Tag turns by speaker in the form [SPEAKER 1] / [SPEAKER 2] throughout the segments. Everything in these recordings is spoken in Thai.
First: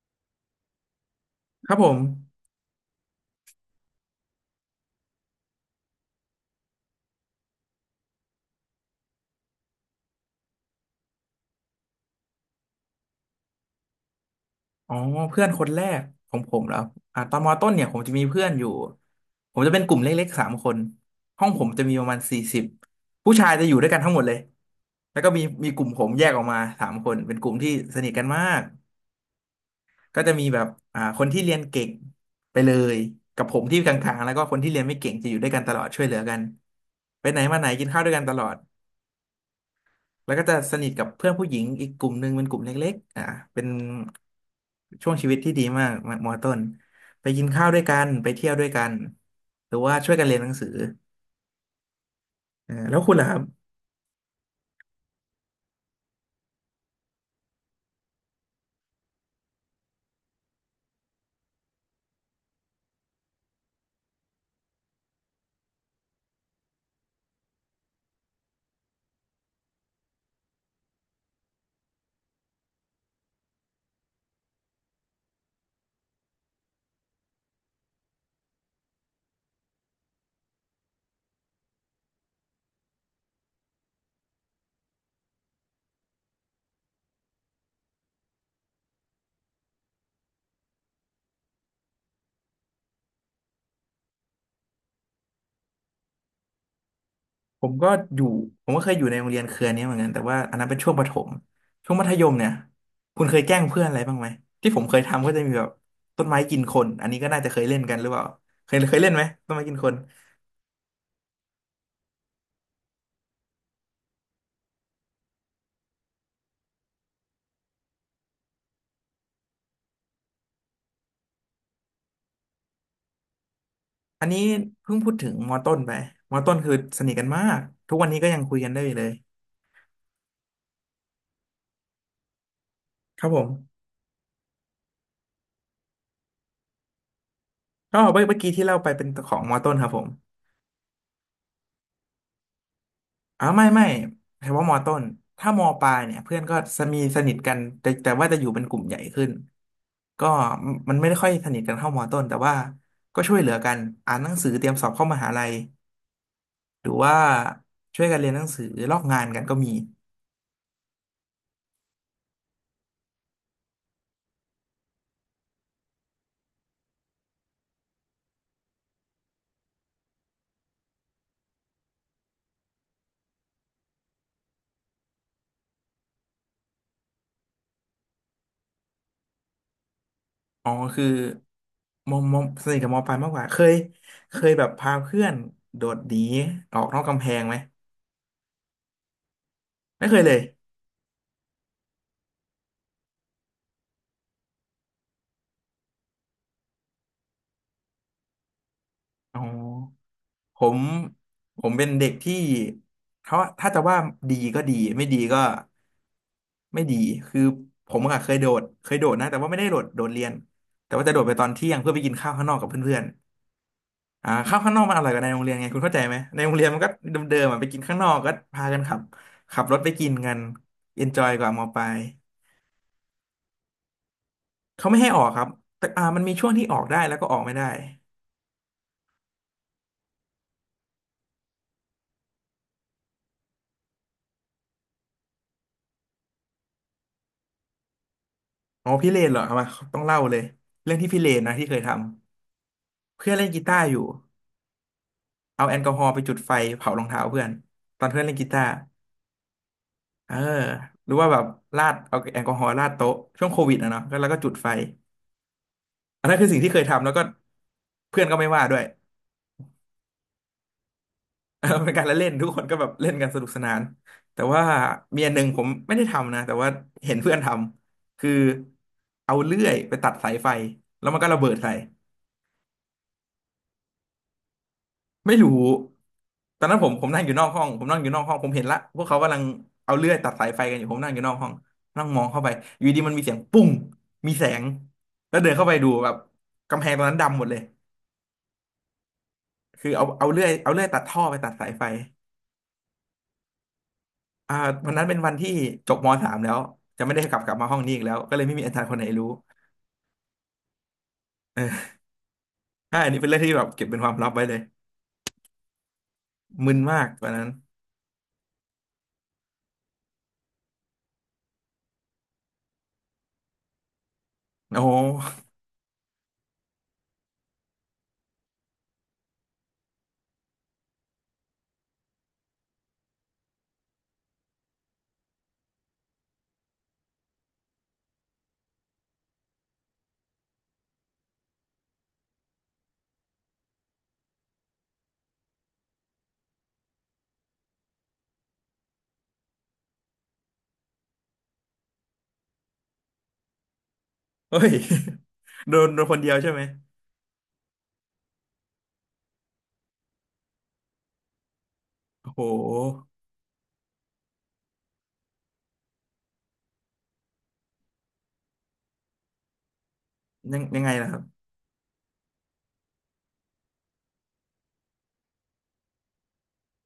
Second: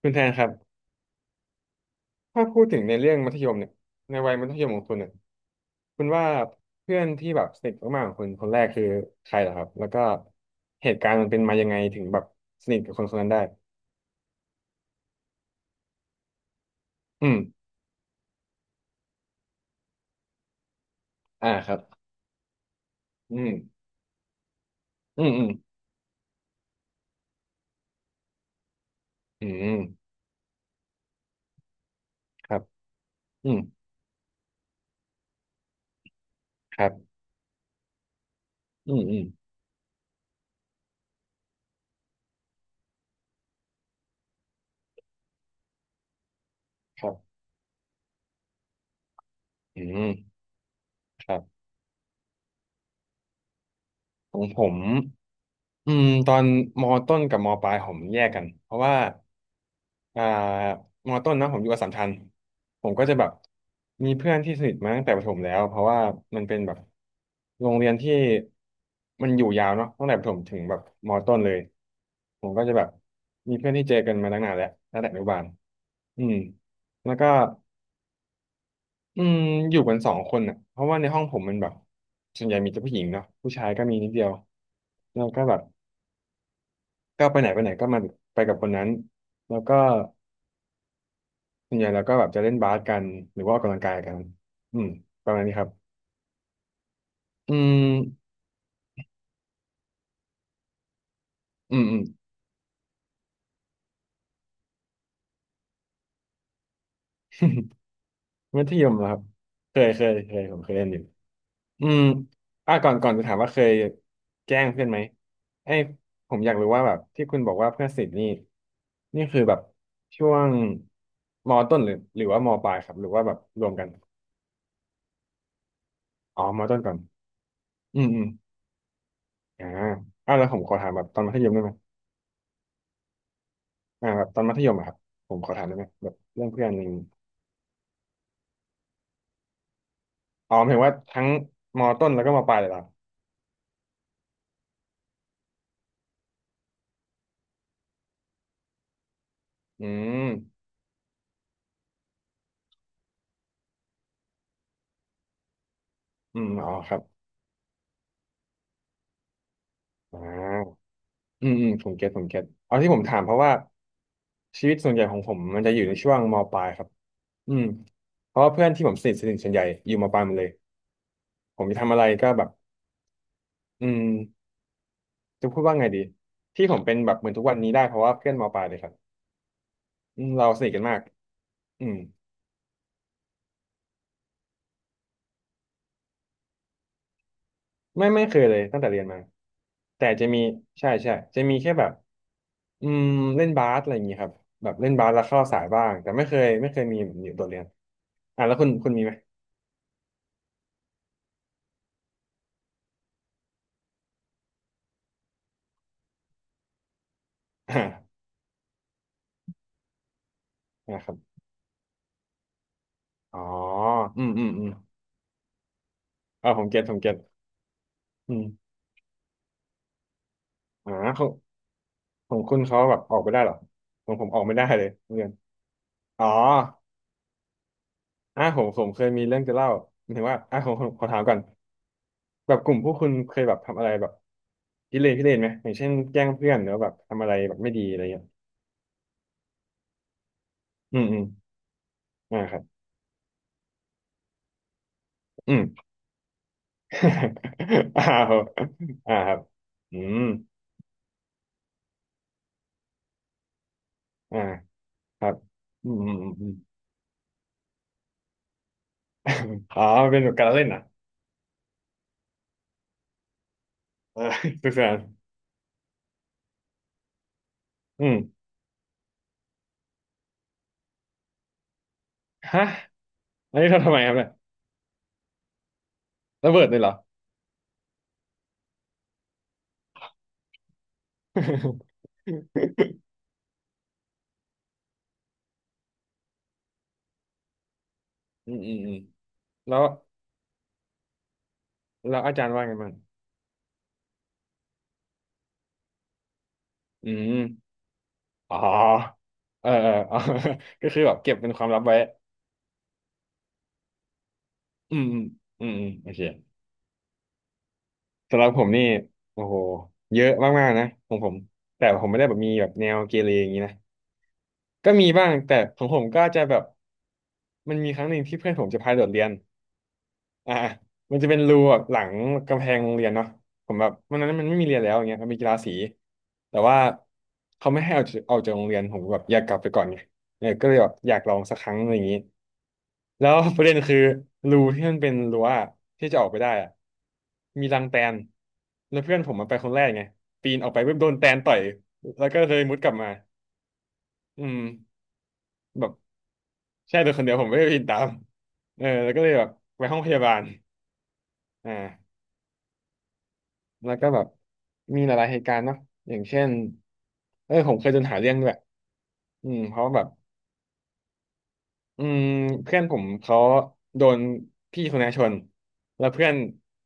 [SPEAKER 1] คุณแทนครับ
[SPEAKER 2] ครับผม
[SPEAKER 1] ถ้าพูดถึงในเรื่องมัธยมเนี่ยในวัยมัธยมของคุณเนี่ยคุณว่าเพื่อนที่แบบสนิทมากๆของคุณคนแรกคือใครเหรอครับ แล้วก็เหตุการณ์มันเป็นมายังไงถึงแบบสนิทกับคนคนนั้นได้
[SPEAKER 2] อ๋อเพื่อนคนแรกของผมแล้ว
[SPEAKER 1] อื
[SPEAKER 2] ต
[SPEAKER 1] ม
[SPEAKER 2] อนมต้นเนี่ยผมจะมีเพื่อนอยู่ผมจะเป็นกลุ่มเล็กๆสามคนห้อ
[SPEAKER 1] อ่า
[SPEAKER 2] งผ
[SPEAKER 1] ค
[SPEAKER 2] ม
[SPEAKER 1] รับ
[SPEAKER 2] จะมีประมาณ40ผู้
[SPEAKER 1] อื
[SPEAKER 2] ชา
[SPEAKER 1] ม
[SPEAKER 2] ยจะอยู่ด้วยกันทั้งหมดเลยแล้
[SPEAKER 1] อื
[SPEAKER 2] วก็
[SPEAKER 1] ม
[SPEAKER 2] มี
[SPEAKER 1] อืม
[SPEAKER 2] มีกลุ่มผมแยกออกมาสามคนเป็นกลุ่มที่สนิทกันมาก
[SPEAKER 1] อืม
[SPEAKER 2] ก็จะมีแบบคนที่เรียนเก่ง
[SPEAKER 1] ครั
[SPEAKER 2] ไป
[SPEAKER 1] บ
[SPEAKER 2] เลยกับ
[SPEAKER 1] อื
[SPEAKER 2] ผ
[SPEAKER 1] ม
[SPEAKER 2] มที่กลางๆแล้วก็คนที่เรียนไม่เก่งจะอยู่ด้วยกันตลอดช่วยเหลือกัน
[SPEAKER 1] ครับ
[SPEAKER 2] ไปไหนมาไหนกินข้าวด้วยกันตลอด
[SPEAKER 1] อืมอืม
[SPEAKER 2] แล้วก็จะสนิทกับเพื่อนผู้หญิงอีกกลุ่มหนึ่งเป็นกลุ่มเล็กๆเป็นช่วงชีวิตที่ดีมากมอต้น
[SPEAKER 1] ครั
[SPEAKER 2] ไป
[SPEAKER 1] บ
[SPEAKER 2] กินข้าวด้วยกันไปเที่ยวด้วยกันหรือ
[SPEAKER 1] อื
[SPEAKER 2] ว่าช่วยกัน
[SPEAKER 1] ม
[SPEAKER 2] เรียนหนังสือ
[SPEAKER 1] ครับ
[SPEAKER 2] แล้วคุณล่ะครับ
[SPEAKER 1] ของผม ตอนมต้นกับมปลายผมแยกกันเพราะว่าอ่ามอต้นนะผมอยู่อัสสัมชัญผมก็จะแบบมีเพื่อนที่สนิทมาตั้งแต่ประถมแล้วเพราะว่ามันเป็นแบบโรงเรียนที่มันอยู่ยาวเนาะตั้งแต่ประถมถึงแบบมอต้นเลยผมก็จะแบบมีเพื่อนที่เจอกันมาตั้งนานแล้วตั้งแต่อนุบาลอืมแล้วก็อืมอยู่กันสองคนอ่ะเพราะว่าในห้องผมมันแบบส่วนใหญ่มีแต่ผู้หญิงเนาะผู้ชายก็มีนิดเดียวแล้วก็แบบ ก็ไปไหนไปไหนก็มาไปกับคนนั้นแล้วก็ส่วนใหญ่เราก็แบบจะเล่นบาสกันหรือว่าออกกำลังกายกันอืมประมาณนี้ครับอื
[SPEAKER 2] ผม
[SPEAKER 1] ม
[SPEAKER 2] ก็อยู่ผมก็เคยอยู่ในโรงเรียนเครือนี้เหมือนกันแต่ว่าอันนั้นเป็นช่วงประถม
[SPEAKER 1] อืม
[SPEAKER 2] ช่ว
[SPEAKER 1] อื
[SPEAKER 2] ง
[SPEAKER 1] ม
[SPEAKER 2] มัธยมเนี่ยคุณเคยแกล้งเพื่อนอะไรบ้างไหมที่ผมเคยทำก็จะมีแบบต้นไม้กินคนอันนี้ก็น่าจะเคยเล่นกันหรือเปล่า
[SPEAKER 1] มัธ
[SPEAKER 2] เคย
[SPEAKER 1] ยม
[SPEAKER 2] เค
[SPEAKER 1] เห
[SPEAKER 2] ย
[SPEAKER 1] รอ
[SPEAKER 2] เล่
[SPEAKER 1] ค
[SPEAKER 2] น
[SPEAKER 1] รับ
[SPEAKER 2] ไหมต้นไม้กินคน
[SPEAKER 1] เคยผมเคยเล่นอยู่อืมอ่ะก่อนจะถามว่าเคยแกล้งเพื่อนไหมไอ้ยผมอยากรู้ว่าแบบที่คุณบอกว่าเพื่อนสนิทนี่นี่คือแบบช่วงมต้นหรือว่ามปลายครับหรือว่าแบบรวมกัน
[SPEAKER 2] อันนี้เพิ่งพูดถึงมอต้นไปมอ
[SPEAKER 1] อ๋อ
[SPEAKER 2] ต้น
[SPEAKER 1] ม
[SPEAKER 2] คือ
[SPEAKER 1] ต้นก่อน
[SPEAKER 2] สนิทกันมากทุก
[SPEAKER 1] อื
[SPEAKER 2] วั
[SPEAKER 1] ม
[SPEAKER 2] นนี้
[SPEAKER 1] อืม
[SPEAKER 2] ก็ยังคุยกันได้อยู่เลย
[SPEAKER 1] อ่าอ่ะแล้วผมขอถามแบบตอนมัธยมได้ไหม
[SPEAKER 2] ครับผม
[SPEAKER 1] อ่าแบบตอนมัธยมอะครับผมขอถามได้ไหมแบบเรื่องเพื่อนอะไรอย่างงี้
[SPEAKER 2] ก็เมื่อกี้ที่เล่าไปเป็นของมอต้นครับผม
[SPEAKER 1] อ๋อหมายถึงว่าทั้งมต้นแล้วก็มปลายเลยเหรอ
[SPEAKER 2] อ๋อไม่ไม่เฉพาะมอต้นถ้ามอปลายเนี่ยเพื่อนก็จะมีสนิทกันแต่ว่าจะอยู่เป็นกลุ่มใหญ่ขึ้น
[SPEAKER 1] อื
[SPEAKER 2] ก็
[SPEAKER 1] ม
[SPEAKER 2] มันไม่ได้ค่อยสนิทกันเท่ามอต้นแต่ว่าก็ช่วยเหลือกันอ่านหนังสือเตรียมสอบเข้ามหาลัย
[SPEAKER 1] อืมอ๋อ
[SPEAKER 2] หรื
[SPEAKER 1] ค
[SPEAKER 2] อ
[SPEAKER 1] รับ
[SPEAKER 2] ว่าช่วยกันเรียนหนังสือลอกงานกันก็มี
[SPEAKER 1] อ่าอืมอืมผมเก็ตเอาที่ผมถามเพราะว่าชีวิตส่วนใหญ่ของผมมันจะอยู่ในช่วงมปลายครับอืมเพราะว่าเพื่อนที่ผมสนิทส่วนใหญ่อยู่มปลายหมดเลยผมจะทำอะไรก็แบบอืมจะพูดว่าไงดีที่ผมเป็นแบบเหมือนทุกวันนี้ได้เพราะว่าเพื่อนมปลายเลยครับอืมเราสนิ
[SPEAKER 2] อ๋อ
[SPEAKER 1] ทกันมาก
[SPEAKER 2] คือ
[SPEAKER 1] อืม
[SPEAKER 2] มอสนิทกับมอปลายมากกว่าเคยแบบพาเพื่อนโดดหนีออกนอกกำแพงไหม
[SPEAKER 1] ไม่เคยเลยตั้งแต่เรียนมาแต่
[SPEAKER 2] ไม่เคย
[SPEAKER 1] จะ
[SPEAKER 2] เล
[SPEAKER 1] มี
[SPEAKER 2] ย
[SPEAKER 1] ใช่ใช่จะมีแค่แบบอืมเล่นบาสอะไรอย่างงี้ครับแบบเล่นบาสแล้วเข้าสายบ้างแต่ไม่เคยมีแบบนี้โดดเรียนอ่ะแล้วคุณมีไหม
[SPEAKER 2] อ๋อ ผมผมเป็นเด็กที่เขาถ้าจะว่าดีก็ดีไม่ดีก็ไม่ดีคือ
[SPEAKER 1] อ่า
[SPEAKER 2] ผมอะเคยโดดนะแต่ว่าไม่ได้โดดเรียนแต่
[SPEAKER 1] นะ
[SPEAKER 2] ว่า
[SPEAKER 1] ครั
[SPEAKER 2] จะ
[SPEAKER 1] บ
[SPEAKER 2] โดดไปตอนเที่ยงเพื่อไปกินข้าวข้างนอกกับเพื่อน
[SPEAKER 1] อ๋ออื
[SPEAKER 2] ๆ
[SPEAKER 1] มอืม
[SPEAKER 2] ข้าว
[SPEAKER 1] อืม
[SPEAKER 2] ข้างนอกมันอร่อยกว่าในโรงเรียนไงคุณเข้าใจไหมใน
[SPEAKER 1] เออ
[SPEAKER 2] โรง
[SPEAKER 1] ผ
[SPEAKER 2] เรี
[SPEAKER 1] ม
[SPEAKER 2] ยน
[SPEAKER 1] เก็
[SPEAKER 2] มั
[SPEAKER 1] ต
[SPEAKER 2] นก็
[SPEAKER 1] ผมเก็ต
[SPEAKER 2] เดิมๆอะไปกินข้างนอกก็
[SPEAKER 1] อืม
[SPEAKER 2] พากันขับขับรถไปกินกัน
[SPEAKER 1] อ่า
[SPEAKER 2] เอนจ
[SPEAKER 1] ขอ
[SPEAKER 2] อ
[SPEAKER 1] ง
[SPEAKER 2] ยกว่ามอปลาย
[SPEAKER 1] ของคุณเขาแบบออกไปได้เหรอของผมออกไม่ได้เล
[SPEAKER 2] เขา
[SPEAKER 1] ย
[SPEAKER 2] ไม่ให้อ
[SPEAKER 1] เรี
[SPEAKER 2] อ
[SPEAKER 1] ย
[SPEAKER 2] ก
[SPEAKER 1] น
[SPEAKER 2] ครับแต่มั
[SPEAKER 1] อ๋
[SPEAKER 2] น
[SPEAKER 1] อ
[SPEAKER 2] มีช่วงที่ออกได้แล้วก็ออกไม่ได้
[SPEAKER 1] อ่ะผมเคยมีเรื่องจะเล่าหมายถึงว่าอ่ะผมขอถามก่อนแบบกลุ่มพวกคุณเคยแบบทำอะไรแบบพิเรนไหมอย่างเช่นแกล้งเพื่อนหรือว่าแบบทำอะไรแบบไม่ดีอะไรเงี้ย
[SPEAKER 2] อ๋อพี่เลนเหรอเอามาต้องเล่าเลยเรื่อ
[SPEAKER 1] อื
[SPEAKER 2] ง
[SPEAKER 1] ม
[SPEAKER 2] ที่
[SPEAKER 1] อื
[SPEAKER 2] พี่
[SPEAKER 1] ม
[SPEAKER 2] เลนนะที่เคยท
[SPEAKER 1] อ่า
[SPEAKER 2] ำ
[SPEAKER 1] ครับ
[SPEAKER 2] เพื่อนเล่นกีตาร์อยู่
[SPEAKER 1] อืม
[SPEAKER 2] เอาแอลกอฮอล์ไปจุดไฟเผารองเท้าเพื่อน ต
[SPEAKER 1] อ่า
[SPEAKER 2] อนเพื่อน
[SPEAKER 1] ค
[SPEAKER 2] เล่
[SPEAKER 1] รั
[SPEAKER 2] น
[SPEAKER 1] บ
[SPEAKER 2] กีตาร์
[SPEAKER 1] อ่าครับอืม
[SPEAKER 2] เออหรือว่าแบบราดเอาแอลกอฮอล์ราดโต๊ะช่วงโควิดอะเนาะก็แล้วก็
[SPEAKER 1] อ่า
[SPEAKER 2] จุดไฟ
[SPEAKER 1] ครับอืมอืม
[SPEAKER 2] อั
[SPEAKER 1] อื
[SPEAKER 2] น
[SPEAKER 1] ม
[SPEAKER 2] นั้น
[SPEAKER 1] อ
[SPEAKER 2] คือ
[SPEAKER 1] ม
[SPEAKER 2] สิ่งที่เคยทำแล้วก็เพื่อนก็ไม่ว่าด้วย
[SPEAKER 1] อ๋อมันเป็นแบบการละเล่นอ่ะ
[SPEAKER 2] เออเป็นการละเล่นทุกคนก็แบบเล่นกันสนุกสนาน
[SPEAKER 1] เออ
[SPEAKER 2] แต่
[SPEAKER 1] ส
[SPEAKER 2] ว่า
[SPEAKER 1] นุกสนาน
[SPEAKER 2] มีอันหนึ่งผมไม่ได้ทำนะแต่ว่าเห็นเพื่อนท
[SPEAKER 1] อื
[SPEAKER 2] ำคือ
[SPEAKER 1] ม
[SPEAKER 2] เอาเลื่อยไปตัดสายไฟแล้วมันก็ระเบิดใส่
[SPEAKER 1] ฮะอันนี้ทำไมครับเนี่ย
[SPEAKER 2] ไม่รู้
[SPEAKER 1] ระ
[SPEAKER 2] ต
[SPEAKER 1] เบิ
[SPEAKER 2] อ
[SPEAKER 1] ด
[SPEAKER 2] น
[SPEAKER 1] เล
[SPEAKER 2] นั้
[SPEAKER 1] ย
[SPEAKER 2] น
[SPEAKER 1] เห
[SPEAKER 2] ผ
[SPEAKER 1] รอ
[SPEAKER 2] มผมนั่งอยู่นอกห้องผมนั่งอยู่นอกห้องผมเห็นละพวกเขากำลังเอาเลื่อยตัดสายไฟกันอยู่ผมนั่งอยู่นอกห้องนั่งมองเข้าไปอยู่ดีมันมีเสียงปุ้งมีแสงแล้วเดินเข้าไปดูแบบกำแพงตรงนั้นดำหมดเลย
[SPEAKER 1] อืมอืมอืมแล้ว
[SPEAKER 2] คือเอาเอาเลื่อยเอาเลื่อยตัดท่อไปตัดสายไฟ
[SPEAKER 1] แล้วอาจารย์ว่าไงบ้าง
[SPEAKER 2] อ่าวันนั้นเป็นวันที่จบมสามแล้วจะ
[SPEAKER 1] อื
[SPEAKER 2] ไม่ได้กลับมา
[SPEAKER 1] ม
[SPEAKER 2] ห้องนี้อีกแล้วก็เลย
[SPEAKER 1] อ๋
[SPEAKER 2] ไม่
[SPEAKER 1] อ
[SPEAKER 2] มีอาจารย์คนไหนรู้
[SPEAKER 1] เออเออเออ ก็คือแบบเก็บเป็นค
[SPEAKER 2] เอ
[SPEAKER 1] วามลับ
[SPEAKER 2] อ
[SPEAKER 1] ไว้
[SPEAKER 2] ใช่อันนี้เป็นเรื่องที่แบบเก็บเป็นความลับไว้เลย
[SPEAKER 1] อืมอืมอืมอืมโอเค
[SPEAKER 2] มึนมากตอนนั้น
[SPEAKER 1] สำหรับผมนี่โอ้โหเยอะมากๆนะของผมแต่ผมไม่ได้แบบมีแบบแนวเกเรอย่างนี้นะ
[SPEAKER 2] โอ้โห
[SPEAKER 1] ก็มีบ้างแต่ของผมก็จะแบบมันมีครั้งหนึ่งที่เพื่อนผมจะพาโดดเรียนอ่ามันจะเป็นรูแบบหลังกำแพงโรงเรียนเนาะผมแบบวันนั้นมันไม่มีเรียนแล้วอย่างเงี้ยมันมีกีฬาสีแต่ว่าเขาไม่ให้เอาจากโรงเรียนผมก็แบบอยากกลับไปก่อนไงเออก็เลยแบบอยากลองสักครั้งอะไรอย่างนี้ แล้ว ประเด็นคือรูที่มันเป็นรั้วอะที่จะออกไปได้อะมีรังแตนแล้วเพื่อนผมมันไปคนแรกไงปีนออกไปเพิ่มโดนแตนต่อยแล้วก็เลยมุดกลับมาอื
[SPEAKER 2] เฮ้
[SPEAKER 1] ม
[SPEAKER 2] ย โด
[SPEAKER 1] แบ
[SPEAKER 2] น
[SPEAKER 1] บ
[SPEAKER 2] โดนคนเดียวใช่ไหม
[SPEAKER 1] ใช่โดนคนเดียวผมไม่ได้ปีนตามเออแล้วก็เลยแบบไปห้องพยาบาลอ่า
[SPEAKER 2] โอ้โห
[SPEAKER 1] แล้วก็แบบมีหลายๆเหตุการณ์เนาะอย่างเช่นเออผมเคยโดนหาเรื่องด้วยอืมเพราะว่าแบบ
[SPEAKER 2] ยังไงล่ะ
[SPEAKER 1] อืมเพื่อนผมเขาโดนพี่คนนี้ชนแล้วเพื่อน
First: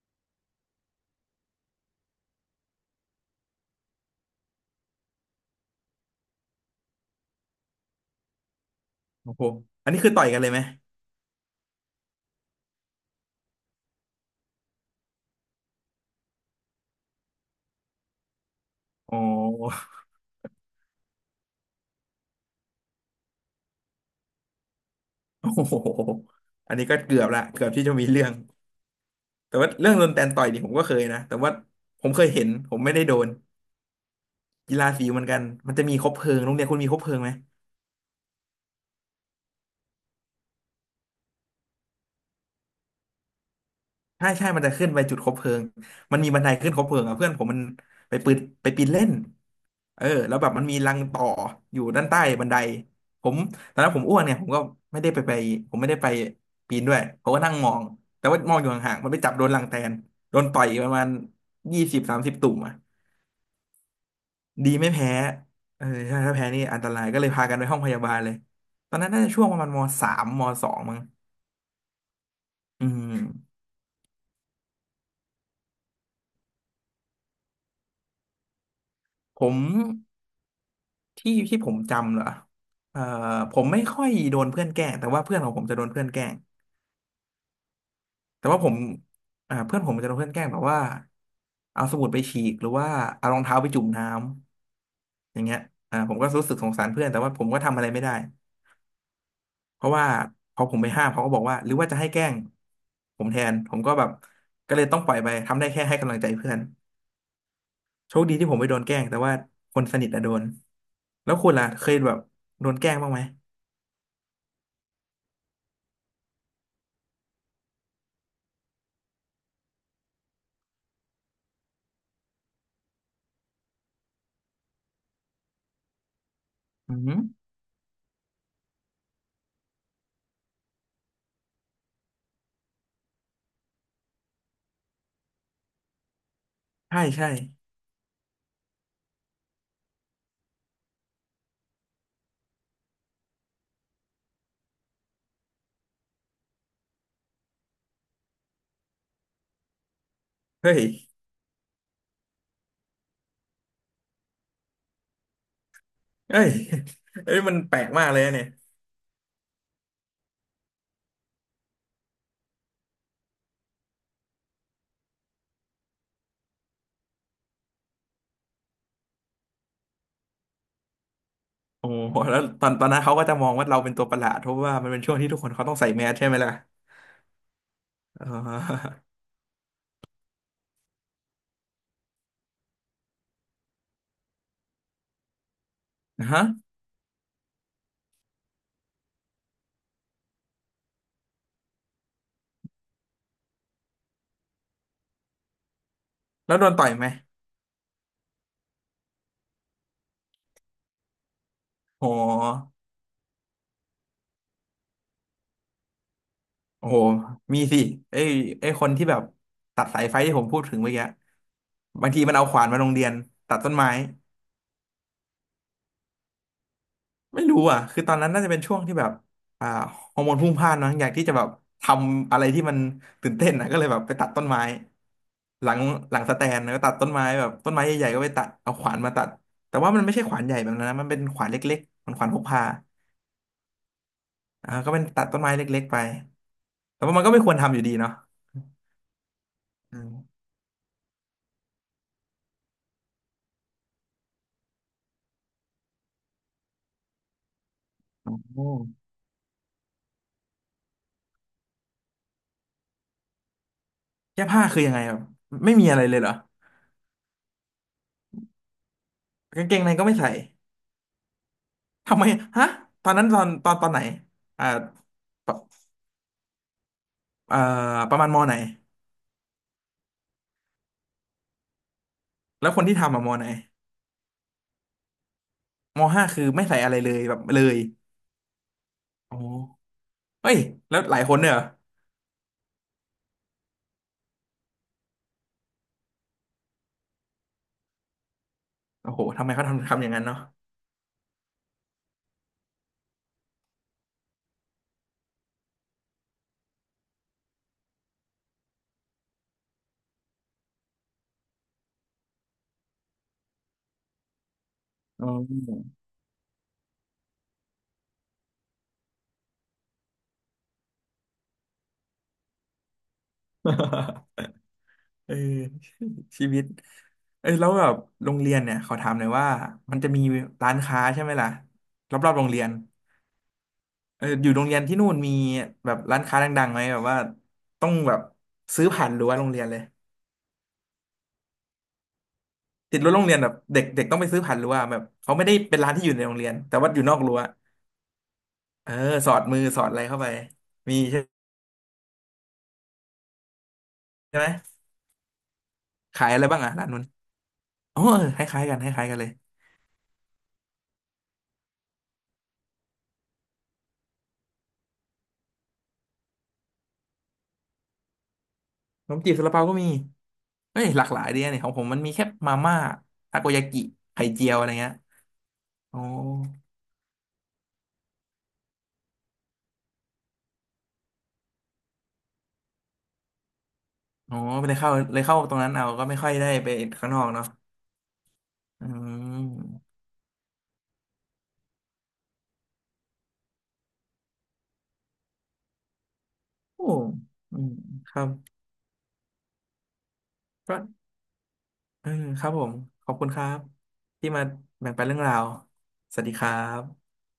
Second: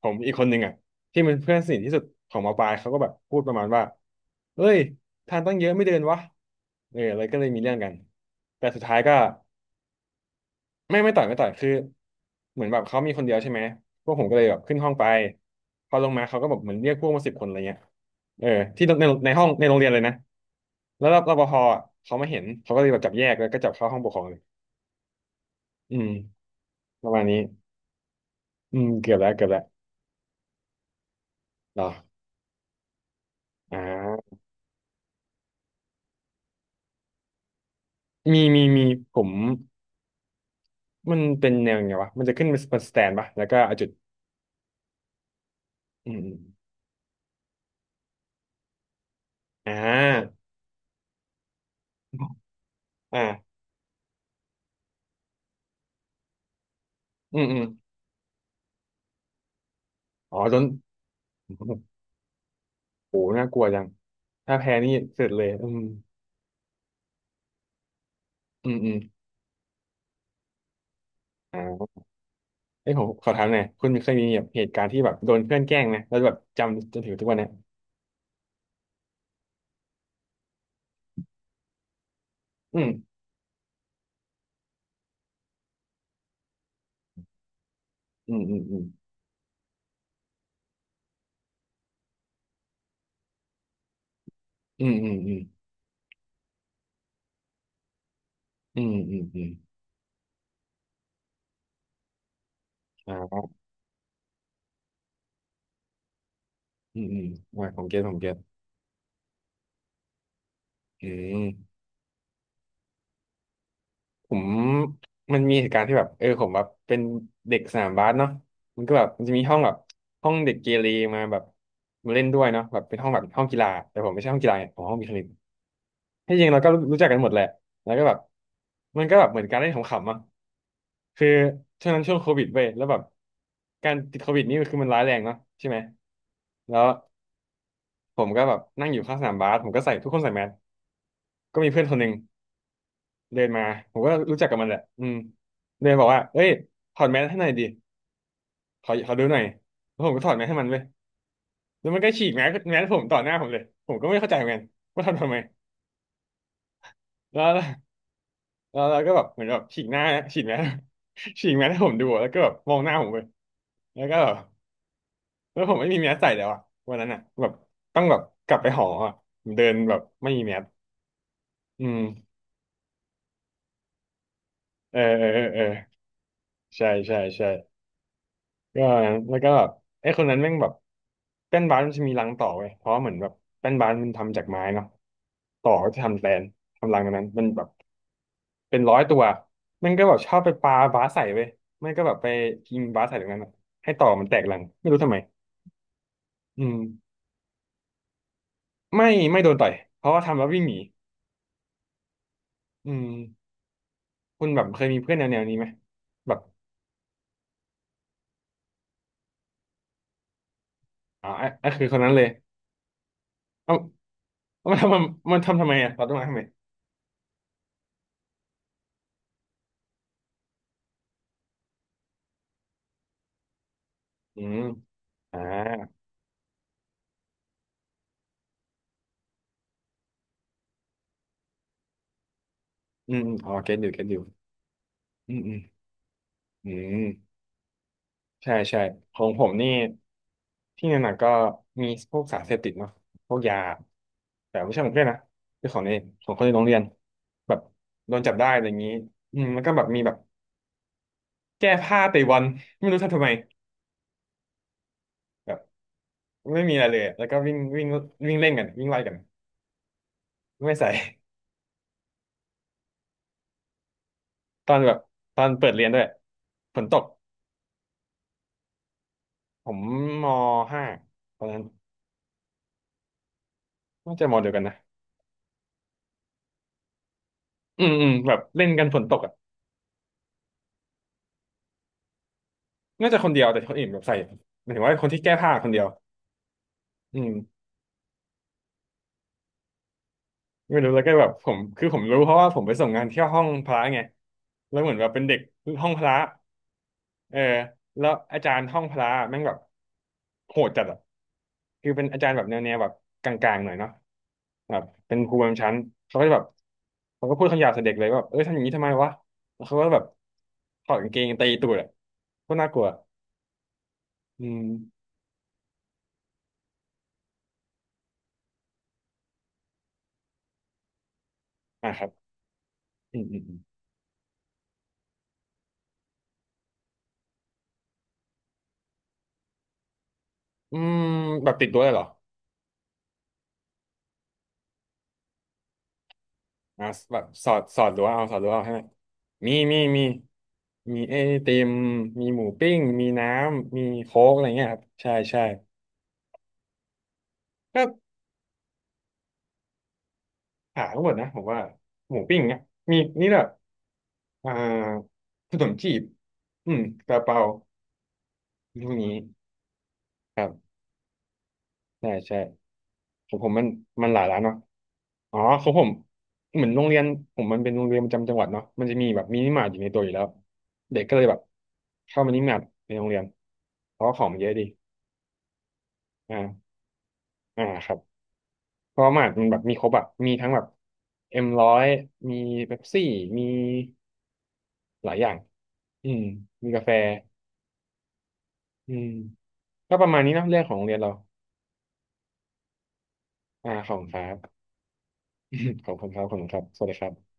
[SPEAKER 1] ผมอีกคนหนึ่งอ่ะที่เป็นเพื่อนสนิทที่สุดของมปลายเขาก็แบบพูดประมาณว่าเอ้ยทางตั้งเยอะไม่เดินวะเอออะไรก็เลยมีเรื่องกันแต่สุดท้ายก็
[SPEAKER 2] โอ้โหอันนี้คือต่อยกันเลยไหม
[SPEAKER 1] ไม่ต่อยไม่ต่อยคือเหมือนแบบเขามีคนเดียวใช่ไหมพวกผมก็เลยแบบขึ้นห้องไปพอลงมาเขาก็แบบเหมือนเรียกพวกมาสิบคนอะไรเงี้ยเออที่ใน
[SPEAKER 2] อ๋อ
[SPEAKER 1] ในห้องในโรงเรียนเลยนะแล้วรปภอะเขามาเห็นเขาก็เลยแบบจับแยกแล้วก็จับเข้าห้องปกครองเลย
[SPEAKER 2] โอ้โห
[SPEAKER 1] อืม
[SPEAKER 2] อันนี้ก็
[SPEAKER 1] ประ
[SPEAKER 2] เกื
[SPEAKER 1] มา
[SPEAKER 2] อ
[SPEAKER 1] ณ
[SPEAKER 2] บ
[SPEAKER 1] นี้
[SPEAKER 2] ละเกือบที่จะมีเรื่อง
[SPEAKER 1] อืมเกือบแล้วเกือบ
[SPEAKER 2] แต่
[SPEAKER 1] แล้ว
[SPEAKER 2] ว่าเรื่องโดนแตนต่อยนี่ผมก็เคยนะ แต่ว่า
[SPEAKER 1] เหรอ
[SPEAKER 2] ผมเคยเห็นผมไม่ได้โดน
[SPEAKER 1] อ่า
[SPEAKER 2] กีฬาสีเหมือนกัน มันจะมีคบเพลิงโรงเรียนคุณมีคบเพลิงไหม
[SPEAKER 1] มีมีมีผมมันเป็นแนวไงวะมันจะขึ้นเป็นสแตนปะแล้วก็เอาจุด
[SPEAKER 2] ใช่ใช่มันจะขึ้นไปจุดคบเพลิง
[SPEAKER 1] อื
[SPEAKER 2] มั
[SPEAKER 1] ม
[SPEAKER 2] น
[SPEAKER 1] อ
[SPEAKER 2] มี
[SPEAKER 1] ม
[SPEAKER 2] บันไดขึ้นคบเพลิงอ่ะเพื่อนผมมันไปปืนไปปีนเล่น
[SPEAKER 1] อ่
[SPEAKER 2] เออแล้
[SPEAKER 1] า
[SPEAKER 2] วแบบมันมีรังต่ออยู่ด้านใต้บันไดผม
[SPEAKER 1] อ่า
[SPEAKER 2] ตอนนั้นผมอ้วนเนี่ยผมก็ไม่ได้ไปผมไม่ได้ไปปีนด้วยผม
[SPEAKER 1] อื
[SPEAKER 2] ก็
[SPEAKER 1] ม
[SPEAKER 2] นั่ง
[SPEAKER 1] อืม
[SPEAKER 2] มองแต่ว่ามองอยู่ห่างๆมันไปจับโดนรังแตน
[SPEAKER 1] อ๋
[SPEAKER 2] โด
[SPEAKER 1] อ
[SPEAKER 2] น
[SPEAKER 1] โด
[SPEAKER 2] ต่อ
[SPEAKER 1] น
[SPEAKER 2] ยประมาณ
[SPEAKER 1] โ
[SPEAKER 2] 20-30ตุ่มอ่ะ
[SPEAKER 1] อ้โหน่ากลัวจังถ้า
[SPEAKER 2] ดี
[SPEAKER 1] แพ้
[SPEAKER 2] ไม่
[SPEAKER 1] นี่
[SPEAKER 2] แพ้
[SPEAKER 1] เสร็จเลยอืม
[SPEAKER 2] เออใช่ถ้าแพ้นี่อันตรายก็เลยพากันไปห้องพยาบาลเลย
[SPEAKER 1] อืมอื
[SPEAKER 2] ตอ
[SPEAKER 1] ม
[SPEAKER 2] นนั้นน่าจะช่วงประมาณมสามมสองมั้ง
[SPEAKER 1] อ่า
[SPEAKER 2] อื
[SPEAKER 1] เอ้ยผม
[SPEAKER 2] ม
[SPEAKER 1] ขอถามหน่อยคุณเคยมีแบบเหตุการณ์ที่แบบโดนเพื่อนแกล้งไหมแล้วแบบจำจนถึงทุกวันเนี้ย
[SPEAKER 2] ผม ที่ที่ผมจำเหรอ
[SPEAKER 1] อืม
[SPEAKER 2] เอ่อผมไม่ค่อยโดนเพื่อนแกล้งแต่ว่าเพื่อนของผมจะโดนเพื่อนแกล้ง
[SPEAKER 1] อืม
[SPEAKER 2] แต่
[SPEAKER 1] อื
[SPEAKER 2] ว่า
[SPEAKER 1] ม
[SPEAKER 2] ผ
[SPEAKER 1] อื
[SPEAKER 2] ม
[SPEAKER 1] ม
[SPEAKER 2] เพื่อนผมจะโดนเพื่อนแกล้งแบบว่าเอาสมุดไปฉีกหรือว่าเอารองเท้าไปจุ่มน้ำ
[SPEAKER 1] อืมอืมอื
[SPEAKER 2] อ
[SPEAKER 1] ม
[SPEAKER 2] ย่างเงี้ยผมก็รู้สึกสงสารเพื่อนแต่ว่าผมก็ทำอะไรไม่ได้
[SPEAKER 1] อืมอืมอืม
[SPEAKER 2] เพราะว่าพอผมไปห้ามเขาก็บอกว่าหรือว่าจะให้แกล้ง
[SPEAKER 1] อ่
[SPEAKER 2] ผมแทน
[SPEAKER 1] า
[SPEAKER 2] ผมก็แบบก็เลยต้องปล่อยไปทำได้แค่ให้กำลังใจเพื่อน
[SPEAKER 1] อืมอืมอ่าผมเก็ตผ
[SPEAKER 2] โช
[SPEAKER 1] ม
[SPEAKER 2] ค
[SPEAKER 1] เก็
[SPEAKER 2] ดี
[SPEAKER 1] ต
[SPEAKER 2] ที่ผมไม่โดนแกล้งแต่ว่าคนสนิทอะโดน
[SPEAKER 1] อื
[SPEAKER 2] แล้วคุณล่ะ
[SPEAKER 1] ม
[SPEAKER 2] เคยแบบโดนแกล้งบ้างไหม
[SPEAKER 1] ผมมันมีเหตุการณ์ที่แบบเออผมแบบเป็นเด็กสนามบาสเนาะมันก็แบบมันจะมีห้องแบบห้องเด็กเกเรมาแบบมาเล่นด้วยเนาะแบบเป็นห้องแบบห้องกีฬาแต่ผมไม่ใช่ห้องกีฬาไงผมห้องวิทย์คณิตที่จริงเราก็
[SPEAKER 2] อื
[SPEAKER 1] รู้จักกัน
[SPEAKER 2] ม
[SPEAKER 1] หมดแหละแล้วก็แบบมันก็แบบเหมือนการเล่นขำๆอ่ะคือช่วงนั้นช่วงโควิดเว้ยแล้วแบบการติดโควิดนี่คือมันร้ายแรงเนาะใช่ไหมแล้ว
[SPEAKER 2] ใช่ใช่
[SPEAKER 1] ผมก็แบบนั่งอยู่ข้างสนามบาสผมก็ใส่ทุกคนใส่แมสก็มีเพื่อนคนหนึ่งเดินมาผมก็รู้จักกับมันแหละอืมเดินบอกว่าเอ้ยถอดแมสให้หน่อยดิ ขอดูหน่อยแล้วผมก็ถอดแมสให้มัน
[SPEAKER 2] เฮ้
[SPEAKER 1] เว้ย
[SPEAKER 2] ย
[SPEAKER 1] แล้วมันก็ฉีกแมสผมต่อหน้าผมเลยผมก็ไม่เข้าใจเหมือนกันว่าทำไม
[SPEAKER 2] เอ้ยเอ้ย
[SPEAKER 1] แล้ว
[SPEAKER 2] มันแปลกมากเลยนะเนี่ย
[SPEAKER 1] แล้วเราก็แบบเหมือนแบบฉีกหน้าฉีกแมส ฉีกแมสให้ผมดูอะแล้วก็แบบมองหน้าผมไปแล้วก็แบบแล้วผมไม่มีแมสใส่แล้วอ่ะวันนั้นอ่ะแบบต้องแบบกลับไปหออ่ะผมเดินแบบไม่มีแมสอื
[SPEAKER 2] โอ้โห
[SPEAKER 1] ม
[SPEAKER 2] แล้วตอนตอนนั้นเขาก็จะมองว่าเราเป็นตัวประหลาดเพราะว่ามัน
[SPEAKER 1] เอ
[SPEAKER 2] เป็
[SPEAKER 1] อ
[SPEAKER 2] นช่วง
[SPEAKER 1] เออ
[SPEAKER 2] ที่
[SPEAKER 1] เอ
[SPEAKER 2] ทุก
[SPEAKER 1] อ
[SPEAKER 2] คน
[SPEAKER 1] เอ
[SPEAKER 2] เขา
[SPEAKER 1] อ
[SPEAKER 2] ต้องใส่แมสใช่ไหมล่ะ
[SPEAKER 1] ใช่ใช่ใช่
[SPEAKER 2] เอ
[SPEAKER 1] เรื่องอะ
[SPEAKER 2] อ
[SPEAKER 1] ไรนะแล้วก็แบบไอ้คนนั้นแม่งแบบแป้นบาสมันจะมีรังต่อเว้ยเพราะเหมือนแบบแป้นบาสมันทำจากไม้เนาะต่อก็จะทำแท
[SPEAKER 2] ฮะ
[SPEAKER 1] นทำรังตรงนั้นมันแบบเป็นร้อยตัวแมันก็แบบชอบไปปาบาสใส่เว้ยไม่ก็แบบไปยิงบาสใส่ตรงนั้นอะให้ต่อมันแตกรังไม่รู้ทำไม
[SPEAKER 2] แล้ว
[SPEAKER 1] อื
[SPEAKER 2] โดน
[SPEAKER 1] ม
[SPEAKER 2] ต่อยไหม
[SPEAKER 1] ไม่ไม่โดนต่อยเพราะว่าทำแล้ววิ่งหนี
[SPEAKER 2] โอ้โห
[SPEAKER 1] อืมคุณแบบเคยมีเพื่อนแนวนี้ไหมแบบ
[SPEAKER 2] โอ้โหมีสิไอ้ไอ้คนที่แบบตัดสายไฟที่ผมพูดถึงเมื่อกี้
[SPEAKER 1] อ๋อไอ้คือคน
[SPEAKER 2] บา
[SPEAKER 1] นั้
[SPEAKER 2] ง
[SPEAKER 1] นเล
[SPEAKER 2] ที
[SPEAKER 1] ย
[SPEAKER 2] มันเอาขวานมาโรงเรียนตัดต้
[SPEAKER 1] เอ้า
[SPEAKER 2] นไม้
[SPEAKER 1] เอามันทำทำไมอ่ะเราต้องมาทำไม
[SPEAKER 2] ไม่รู้อ่ะคือตอนนั้นน่าจะเป็นช่วงที่แบบอ่าฮอร์โมนพรุ่งพล่านมั้งอยากที่จะแบบทำอะไรที่มันตื่นเต้นนะก็เลยแบบไปตัด
[SPEAKER 1] อื
[SPEAKER 2] ต้น
[SPEAKER 1] ม
[SPEAKER 2] ไม้
[SPEAKER 1] อ่า
[SPEAKER 2] หลังหลังสแตนก็ตัดต้นไม้แบบต้นไม้ใหญ่ๆก็ไปตัดเอาขวานมาตัด แต่ว่ามันไม่ใช่ขวานใหญ่แบบนั้นนะมันเป็นขวานเล็กๆมันขวานพกพา
[SPEAKER 1] อืมอืมอ๋อเก็ตอยู่เก็ตอยู่
[SPEAKER 2] ก็เป็นตัด
[SPEAKER 1] อื
[SPEAKER 2] ต้
[SPEAKER 1] ม
[SPEAKER 2] น
[SPEAKER 1] อื
[SPEAKER 2] ไม้
[SPEAKER 1] ม
[SPEAKER 2] เล็กๆไป
[SPEAKER 1] อื
[SPEAKER 2] แต่ว่ามันก็
[SPEAKER 1] ม
[SPEAKER 2] ไม่ควรทำอยู่ดีเนาะ
[SPEAKER 1] ใช่ใช่ของผมนี่
[SPEAKER 2] อืม
[SPEAKER 1] ที่หนักๆก็มีพวกสารเสพติดเนาะพวกยาแต่ไม่ใช่ของเพื่อนนะคือของในของคนในโรงเรียนแบบโดนจั
[SPEAKER 2] โอ้
[SPEAKER 1] บได้
[SPEAKER 2] โห
[SPEAKER 1] อะไรอย่างนี้อืมแล้วก็แบบมีแบบแก้ผ้าเตะบอลไม่รู้ทำไม
[SPEAKER 2] แก้ผ้าคือยังไงแบบ
[SPEAKER 1] แบบ
[SPEAKER 2] ไม่มีอะไรเลยเหรอ
[SPEAKER 1] ไม่มีอะไรเลยอะแล้วก็วิ่งวิ่งวิ่งเล่นกันวิ่งไล่กัน
[SPEAKER 2] กางเกงในก็ไม่ใส่
[SPEAKER 1] ไม่ใส่
[SPEAKER 2] ทำไมฮะตอนนั้นตอนไหนอ่า
[SPEAKER 1] ตอนแบบตอน
[SPEAKER 2] ปะ
[SPEAKER 1] เปิดเรียนด้วยฝนตก
[SPEAKER 2] อ่าประมาณมอไหน
[SPEAKER 1] ผมมห้าตอนนั้น
[SPEAKER 2] แล้วคนที่ทำอะมอไหน
[SPEAKER 1] น่าจะมเดียวกันนะ
[SPEAKER 2] มอห้าคือไม่ใส่อะไรเลยแบบเลย
[SPEAKER 1] อืมอืมแบบเล่นกันฝนตกอะ
[SPEAKER 2] โอ้เฮ้ยแล้วหลายคนเนี่ยเหรอ
[SPEAKER 1] น่าจะคนเดียวแต่คนอื่นแบบใส่หมายถึงว่าคนที่แก้ผ้าคนเดียวอืม
[SPEAKER 2] โอ้โหทำไมเขาทำทำอย่างนั้นเนาะ
[SPEAKER 1] ไม่รู้แล้วก็แบบผมคือผมรู้เพราะว่าผมไปส่งงานที่ห้องพระไงแล้วเหมือนแบบเป็นเด็กห้องพระเออแล้วอาจารย์ห้องพระแม่งแบบโหดจัดอ่ะคือเป็นอาจารย์แบบแนวแบบกลางๆหน่อยเนาะแบบเป็น
[SPEAKER 2] อ๋
[SPEAKER 1] ครูประจำชั้น
[SPEAKER 2] อ
[SPEAKER 1] เขาก็จะแบบเขาก็พูดคำหยาบใส่เด็กเลยว่าแบบเอ้ยทำอย่างนี้ทำไมวะแล้วเขาก็แบบถอดกางเกงตีตูดอ่ะก็น่ากลัว อืม
[SPEAKER 2] เออชีวิตเอ้ยแล้วแบบโรงเรียนเนี่ยขอถามหน่อยว่ามันจะมีร้านค้าใช่ไหมล่ะ
[SPEAKER 1] อ่ะครั
[SPEAKER 2] ร
[SPEAKER 1] บ
[SPEAKER 2] อบๆโรงเรียน
[SPEAKER 1] อืมอืม
[SPEAKER 2] เอออยู่โรงเรียนที่นู่นมีแบบร้านค้าดังๆไหมแบบว่าต้องแบบซื้อผ่านรั้วโรงเรียนเลย
[SPEAKER 1] อืมแบบติดรั้วเลยเหรอ
[SPEAKER 2] ติดรั้วโรงเรียนแบบเด็กเด็กต้องไปซื้อผ่านรั้วแบบเขาไม่ได้เป็นร้านที่อยู่ในโรงเรียนแต่
[SPEAKER 1] อ่ะ
[SPEAKER 2] ว่าอยู่น
[SPEAKER 1] แบ
[SPEAKER 2] อก
[SPEAKER 1] บ
[SPEAKER 2] รั้ว
[SPEAKER 1] สอดรั้วเอาสอดรั้วเอาให้ไหม
[SPEAKER 2] เออสอด
[SPEAKER 1] มี
[SPEAKER 2] มือ
[SPEAKER 1] มี
[SPEAKER 2] สอดอะไร
[SPEAKER 1] มี
[SPEAKER 2] เข้าไปมี
[SPEAKER 1] มีไอ
[SPEAKER 2] ใช่
[SPEAKER 1] ติมมีหมูปิ้งมีน้ำมีโค้กอะไร
[SPEAKER 2] ไห
[SPEAKER 1] เงี้ยค
[SPEAKER 2] ม
[SPEAKER 1] รับใช่ใช่
[SPEAKER 2] ขายอะไรบ้างอ่ะร้านนู้น
[SPEAKER 1] ก็
[SPEAKER 2] โอ้คล้ายๆกันคล้ายๆกันเลย
[SPEAKER 1] หาทั้งหมดนะผมว่าหมูปิ้งเนี่ยมีนี่แหละอ่าขนมจีบอืมซาลาเปาพวก
[SPEAKER 2] ขน
[SPEAKER 1] นี้
[SPEAKER 2] มจีบซาลาเปาก็มี
[SPEAKER 1] ครับ
[SPEAKER 2] เอ้ยหลากหลายดีนะเนี่ยของผมมัน
[SPEAKER 1] ใช่
[SPEAKER 2] มีแค่
[SPEAKER 1] ใช่
[SPEAKER 2] มาม่า
[SPEAKER 1] ผม
[SPEAKER 2] ทา
[SPEAKER 1] ผ
[SPEAKER 2] โก
[SPEAKER 1] มมั
[SPEAKER 2] ยา
[SPEAKER 1] น
[SPEAKER 2] กิ
[SPEAKER 1] มันหลา
[SPEAKER 2] ไข่
[SPEAKER 1] ยร้าน
[SPEAKER 2] เจีย
[SPEAKER 1] เนาะ
[SPEAKER 2] วอะไรเงี้ย
[SPEAKER 1] อ๋อของผม
[SPEAKER 2] ออ
[SPEAKER 1] เหมือนโรงเรียนผมมันเป็นโรงเรียนประจำจังหวัดเนาะมันจะมีแบบมินิมาร์ทอยู่ในตัวอยู่แล้วเด็กก็เลยแบบเข้ามินิมาร์ทในโรงเรียนเพราะว่าของมันเยอะดี
[SPEAKER 2] ไเลยเข้าเลยเข้าตรงนั้นเอาก็ไม่ค่อยได้ไป
[SPEAKER 1] อ่า
[SPEAKER 2] ข้างนอกเนาะ
[SPEAKER 1] อ่าครับ
[SPEAKER 2] อื
[SPEAKER 1] เพราะว่ามาร์ทมันแบบมีคร
[SPEAKER 2] ม
[SPEAKER 1] บอะมีทั้งแบบเอ็มร้อยมีเป๊ปซี่มีหลายอย่างอืมมีกา
[SPEAKER 2] โอ้
[SPEAKER 1] แฟ
[SPEAKER 2] อืมครับ
[SPEAKER 1] อืมก็ประมาณนี้เนอะเรื่องของ
[SPEAKER 2] ก็
[SPEAKER 1] โรงเรียนเรา
[SPEAKER 2] เออครับผมขอบคุณครับ
[SPEAKER 1] อ่าขอบคุณครั
[SPEAKER 2] ที่
[SPEAKER 1] บ
[SPEAKER 2] มาแบ่งปันเรื่องราว
[SPEAKER 1] ขอบคุณ
[SPEAKER 2] ส
[SPEAKER 1] ครั
[SPEAKER 2] วั
[SPEAKER 1] บ
[SPEAKER 2] ส
[SPEAKER 1] ข
[SPEAKER 2] ดี
[SPEAKER 1] อบ
[SPEAKER 2] ค
[SPEAKER 1] คุณ
[SPEAKER 2] รั
[SPEAKER 1] ครับสวัสดีครั
[SPEAKER 2] บ
[SPEAKER 1] บ